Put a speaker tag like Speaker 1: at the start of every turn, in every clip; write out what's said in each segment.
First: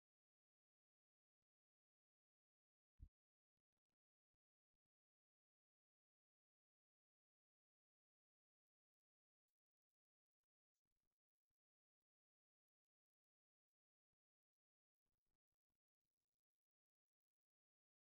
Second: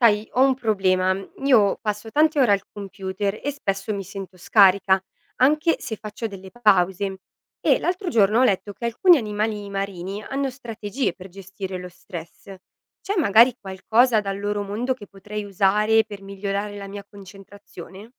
Speaker 1: Sai, ho un problema. Io passo tante ore al computer e spesso mi sento scarica, anche se faccio delle pause. E l'altro giorno ho letto che alcuni animali marini hanno strategie per gestire lo stress. C'è magari qualcosa dal loro mondo che potrei usare per migliorare la mia concentrazione?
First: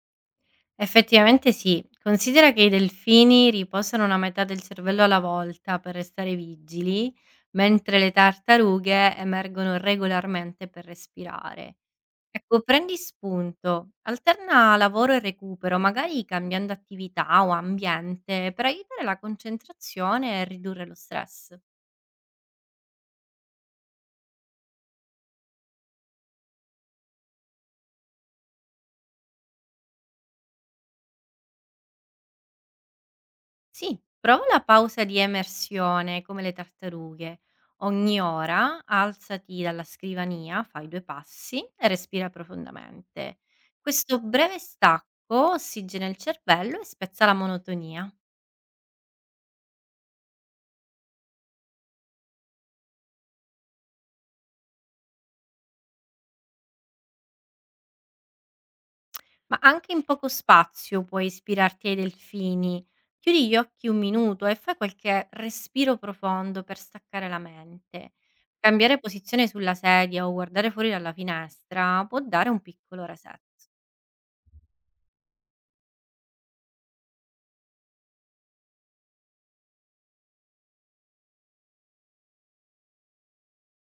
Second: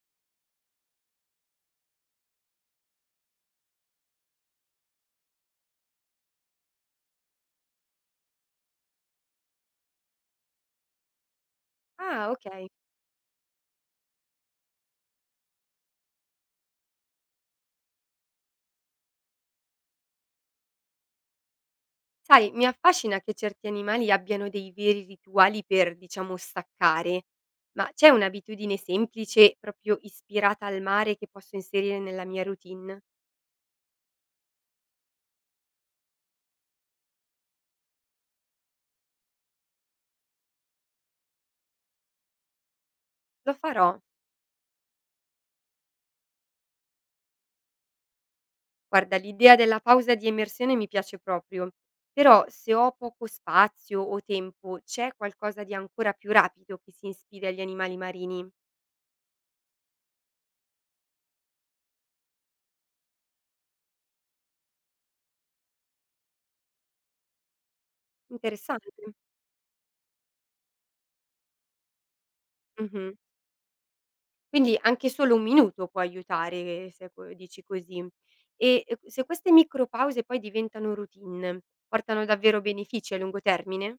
Speaker 2: Effettivamente sì. Considera che i delfini riposano una metà del cervello alla volta per restare vigili, mentre le tartarughe emergono regolarmente per respirare.
Speaker 1: Ah,
Speaker 2: Ecco,
Speaker 1: ok.
Speaker 2: prendi spunto, alterna lavoro e recupero, magari cambiando attività o ambiente per aiutare la concentrazione e ridurre lo stress.
Speaker 1: Sai, mi affascina che certi animali abbiano dei veri rituali per, diciamo, staccare, ma c'è un'abitudine semplice, proprio ispirata al mare, che posso inserire nella mia routine?
Speaker 2: Sì, prova la pausa di emersione come le tartarughe. Ogni ora alzati dalla scrivania, fai due passi e respira profondamente.
Speaker 1: Lo farò.
Speaker 2: Questo breve stacco ossigena il cervello e spezza la monotonia.
Speaker 1: Guarda, l'idea della pausa di immersione mi piace proprio, però se ho poco spazio o tempo, c'è qualcosa di ancora più rapido che si ispiri agli animali marini?
Speaker 2: Ma anche in poco spazio puoi ispirarti ai delfini. Chiudi gli occhi un minuto e fai qualche respiro profondo per staccare la mente.
Speaker 1: Interessante.
Speaker 2: Cambiare posizione sulla sedia o guardare fuori dalla finestra può dare un piccolo
Speaker 1: Mhm.
Speaker 2: reset.
Speaker 1: Quindi anche solo 1 minuto può aiutare se co dici così. E, se queste micropause poi diventano routine, portano davvero benefici a lungo termine?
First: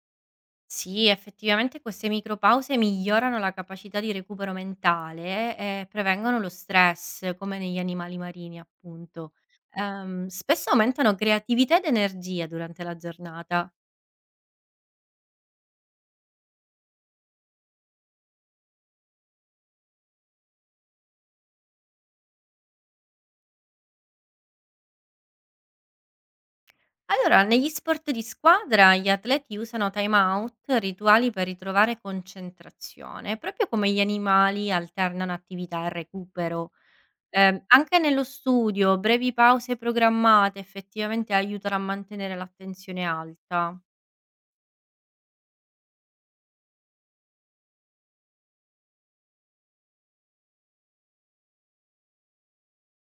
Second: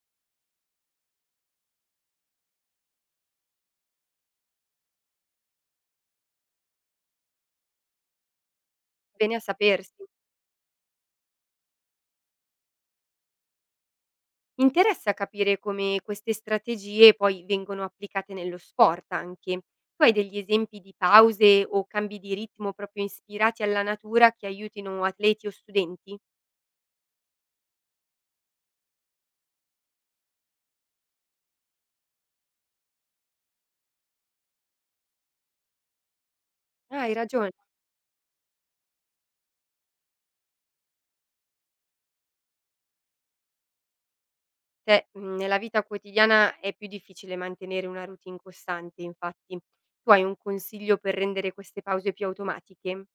Speaker 2: Sì, effettivamente queste micropause migliorano la capacità di recupero mentale e prevengono lo stress, come negli animali marini, appunto.
Speaker 1: Bene a sapersi.
Speaker 2: Spesso aumentano creatività ed energia durante la giornata.
Speaker 1: Interessa capire come queste strategie poi vengono applicate nello sport anche. Tu hai degli esempi di pause o cambi di ritmo proprio ispirati alla natura che aiutino atleti o studenti?
Speaker 2: Allora, negli sport di squadra gli atleti usano time out, rituali per ritrovare concentrazione, proprio come gli animali alternano attività e recupero.
Speaker 1: Ah, hai ragione.
Speaker 2: Anche nello studio, brevi pause programmate effettivamente aiutano a mantenere l'attenzione alta.
Speaker 1: Cioè, nella vita quotidiana è più difficile mantenere una routine costante infatti. Tu hai un consiglio per rendere queste pause più automatiche?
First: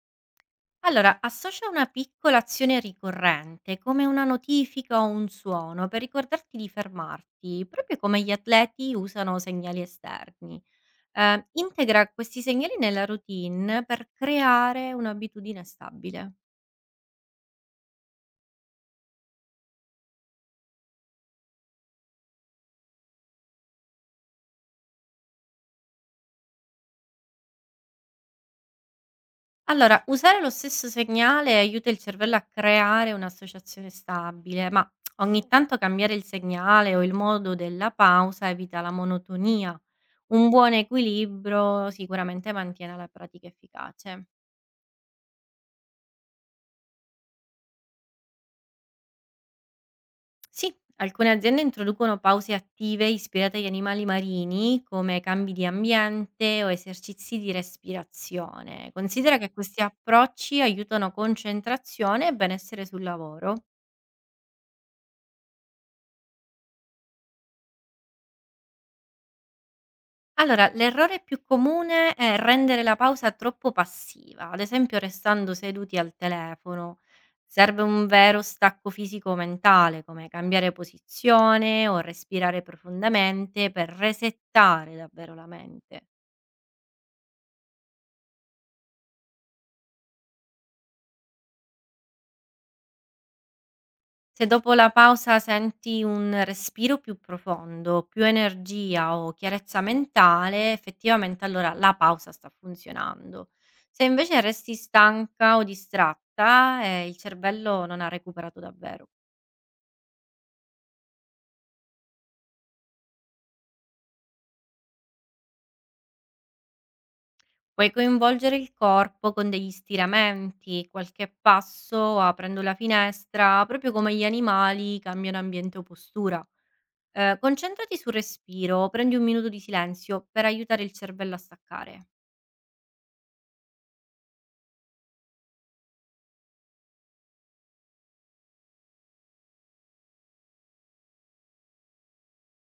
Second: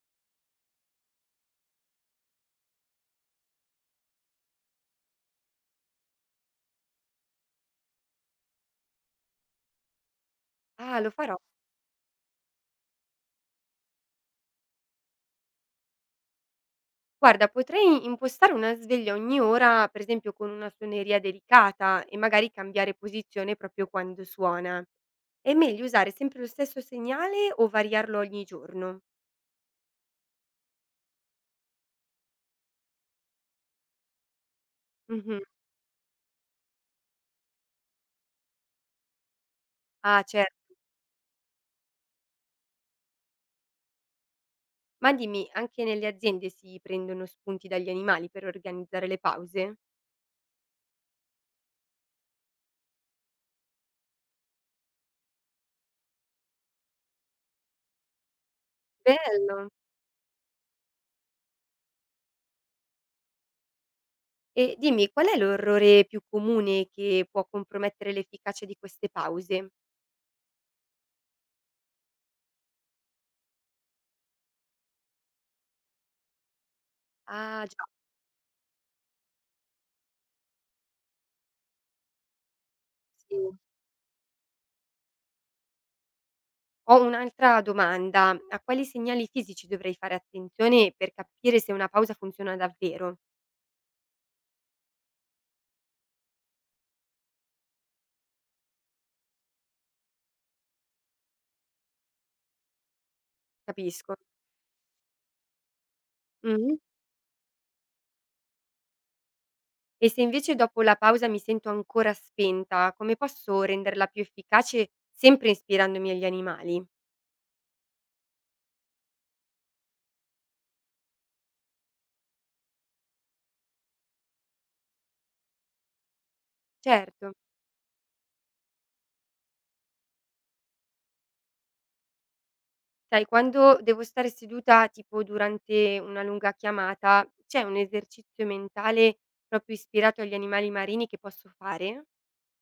Speaker 2: Allora, associa una piccola azione ricorrente, come una notifica o un suono, per ricordarti di fermarti, proprio come gli atleti usano segnali esterni.
Speaker 1: Ah, lo farò.
Speaker 2: Integra questi segnali nella routine per creare un'abitudine stabile.
Speaker 1: Guarda, potrei impostare una sveglia ogni ora, per esempio con una suoneria delicata e magari cambiare posizione proprio quando suona. È meglio usare sempre lo stesso segnale o variarlo ogni giorno?
Speaker 2: Allora, usare lo stesso segnale aiuta il cervello a creare un'associazione stabile, ma
Speaker 1: Mh-mh.
Speaker 2: ogni tanto cambiare il segnale o il modo della pausa evita la monotonia.
Speaker 1: Ah,
Speaker 2: Un
Speaker 1: certo.
Speaker 2: buon equilibrio sicuramente mantiene la pratica efficace.
Speaker 1: Ma dimmi, anche nelle aziende si prendono spunti dagli animali per organizzare le pause?
Speaker 2: Sì, alcune aziende introducono pause attive ispirate agli animali marini, come cambi di ambiente o esercizi di respirazione. Considera che
Speaker 1: Bello.
Speaker 2: questi approcci aiutano concentrazione e benessere sul lavoro.
Speaker 1: E dimmi, qual è l'orrore più comune che può compromettere l'efficacia di queste pause?
Speaker 2: Allora, l'errore più comune è rendere la pausa troppo passiva, ad esempio restando seduti al telefono.
Speaker 1: Ah
Speaker 2: Serve
Speaker 1: già,
Speaker 2: un vero stacco fisico-mentale, come cambiare posizione o respirare
Speaker 1: sì.
Speaker 2: profondamente per resettare davvero la mente.
Speaker 1: Ho un'altra domanda, a quali segnali fisici dovrei fare attenzione per capire se una pausa funziona davvero?
Speaker 2: Se dopo la pausa senti un respiro più profondo, più energia o chiarezza mentale, effettivamente allora la pausa sta funzionando. Se
Speaker 1: Capisco.
Speaker 2: invece resti stanca o
Speaker 1: Mh-mh.
Speaker 2: distratta, il cervello non ha recuperato davvero.
Speaker 1: E se invece dopo la pausa mi sento ancora spenta, come posso renderla più efficace sempre ispirandomi agli animali?
Speaker 2: Puoi coinvolgere il corpo con degli stiramenti, qualche passo aprendo la finestra, proprio come gli animali cambiano ambiente o postura.
Speaker 1: Certo.
Speaker 2: Concentrati sul respiro, prendi un minuto di silenzio per aiutare il cervello a staccare.
Speaker 1: Sai, quando devo stare seduta, tipo durante una lunga chiamata, c'è un esercizio mentale proprio ispirato agli animali marini che posso fare?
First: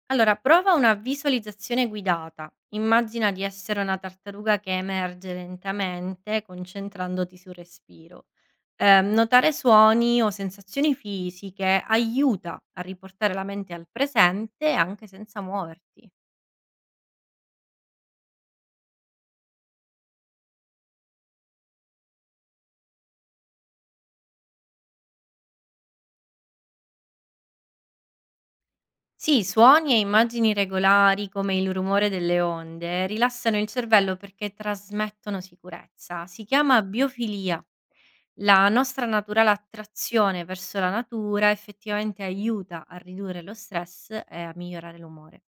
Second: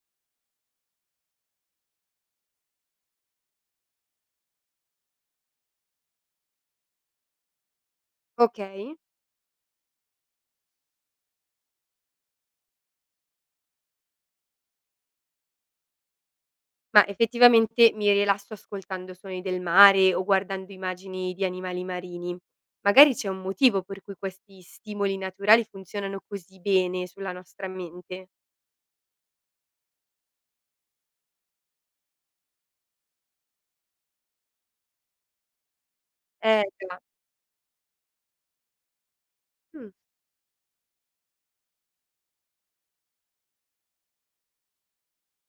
Speaker 2: Allora, prova una visualizzazione guidata. Immagina di essere una tartaruga che emerge lentamente, concentrandoti sul respiro.
Speaker 1: Ok,
Speaker 2: Notare suoni o sensazioni fisiche aiuta a riportare la mente al presente anche senza muoverti.
Speaker 1: ma effettivamente mi rilasso ascoltando suoni del mare o guardando immagini di animali marini. Magari c'è un motivo per cui questi stimoli naturali funzionano così bene sulla nostra mente.
Speaker 2: Sì, suoni e immagini regolari come il rumore delle onde rilassano il cervello perché trasmettono sicurezza. Si chiama
Speaker 1: Già.
Speaker 2: biofilia. La nostra naturale
Speaker 1: Mm.
Speaker 2: attrazione verso la natura effettivamente aiuta a ridurre lo stress e a migliorare l'umore.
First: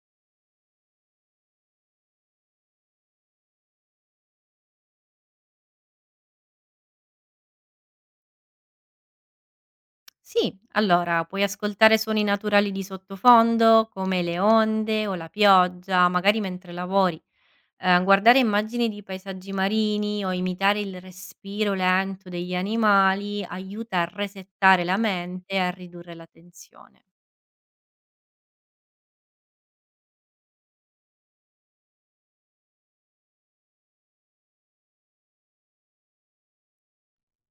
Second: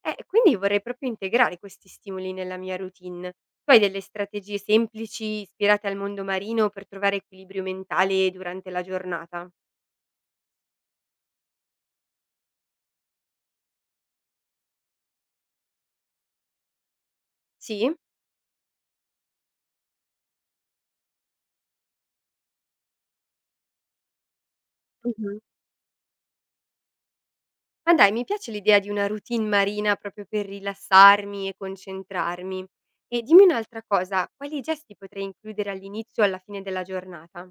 Speaker 1: Quindi vorrei proprio integrare questi stimoli nella mia routine. Tu hai delle strategie semplici ispirate al mondo marino per trovare equilibrio mentale durante la giornata?
Speaker 2: Sì, allora puoi ascoltare suoni naturali di sottofondo, come le onde o la pioggia, magari mentre lavori.
Speaker 1: Sì?
Speaker 2: Guardare immagini di paesaggi marini o imitare il respiro lento degli animali aiuta a resettare la
Speaker 1: Mhm.
Speaker 2: mente e a ridurre la tensione.
Speaker 1: Ma dai, mi piace l'idea di una routine marina proprio per rilassarmi e concentrarmi. E dimmi un'altra cosa, quali gesti potrei includere all'inizio o alla fine della giornata?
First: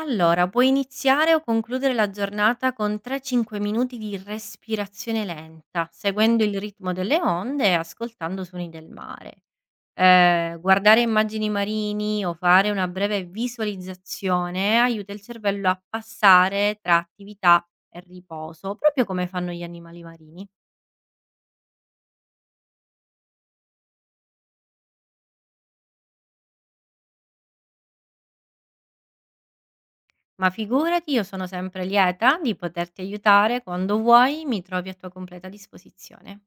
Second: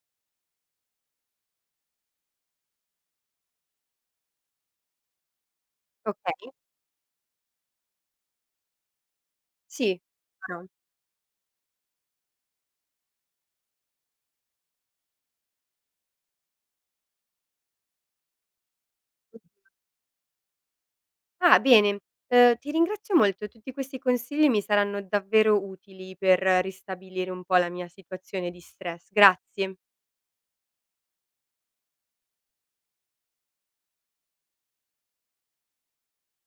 Speaker 2: Allora, puoi iniziare o concludere la giornata con 3-5 minuti di respirazione lenta, seguendo il
Speaker 1: Ok?
Speaker 2: ritmo delle onde e ascoltando suoni del mare.
Speaker 1: Sì. No.
Speaker 2: Guardare immagini marini o fare una breve visualizzazione aiuta il cervello a passare tra attività e riposo, proprio come fanno gli animali marini.
Speaker 1: Ah, bene. Ti ringrazio molto. Tutti questi consigli mi saranno davvero utili per ristabilire un po' la mia situazione di stress. Grazie.
Speaker 2: Ma figurati, io sono sempre lieta di poterti aiutare quando vuoi, mi trovi a tua completa disposizione.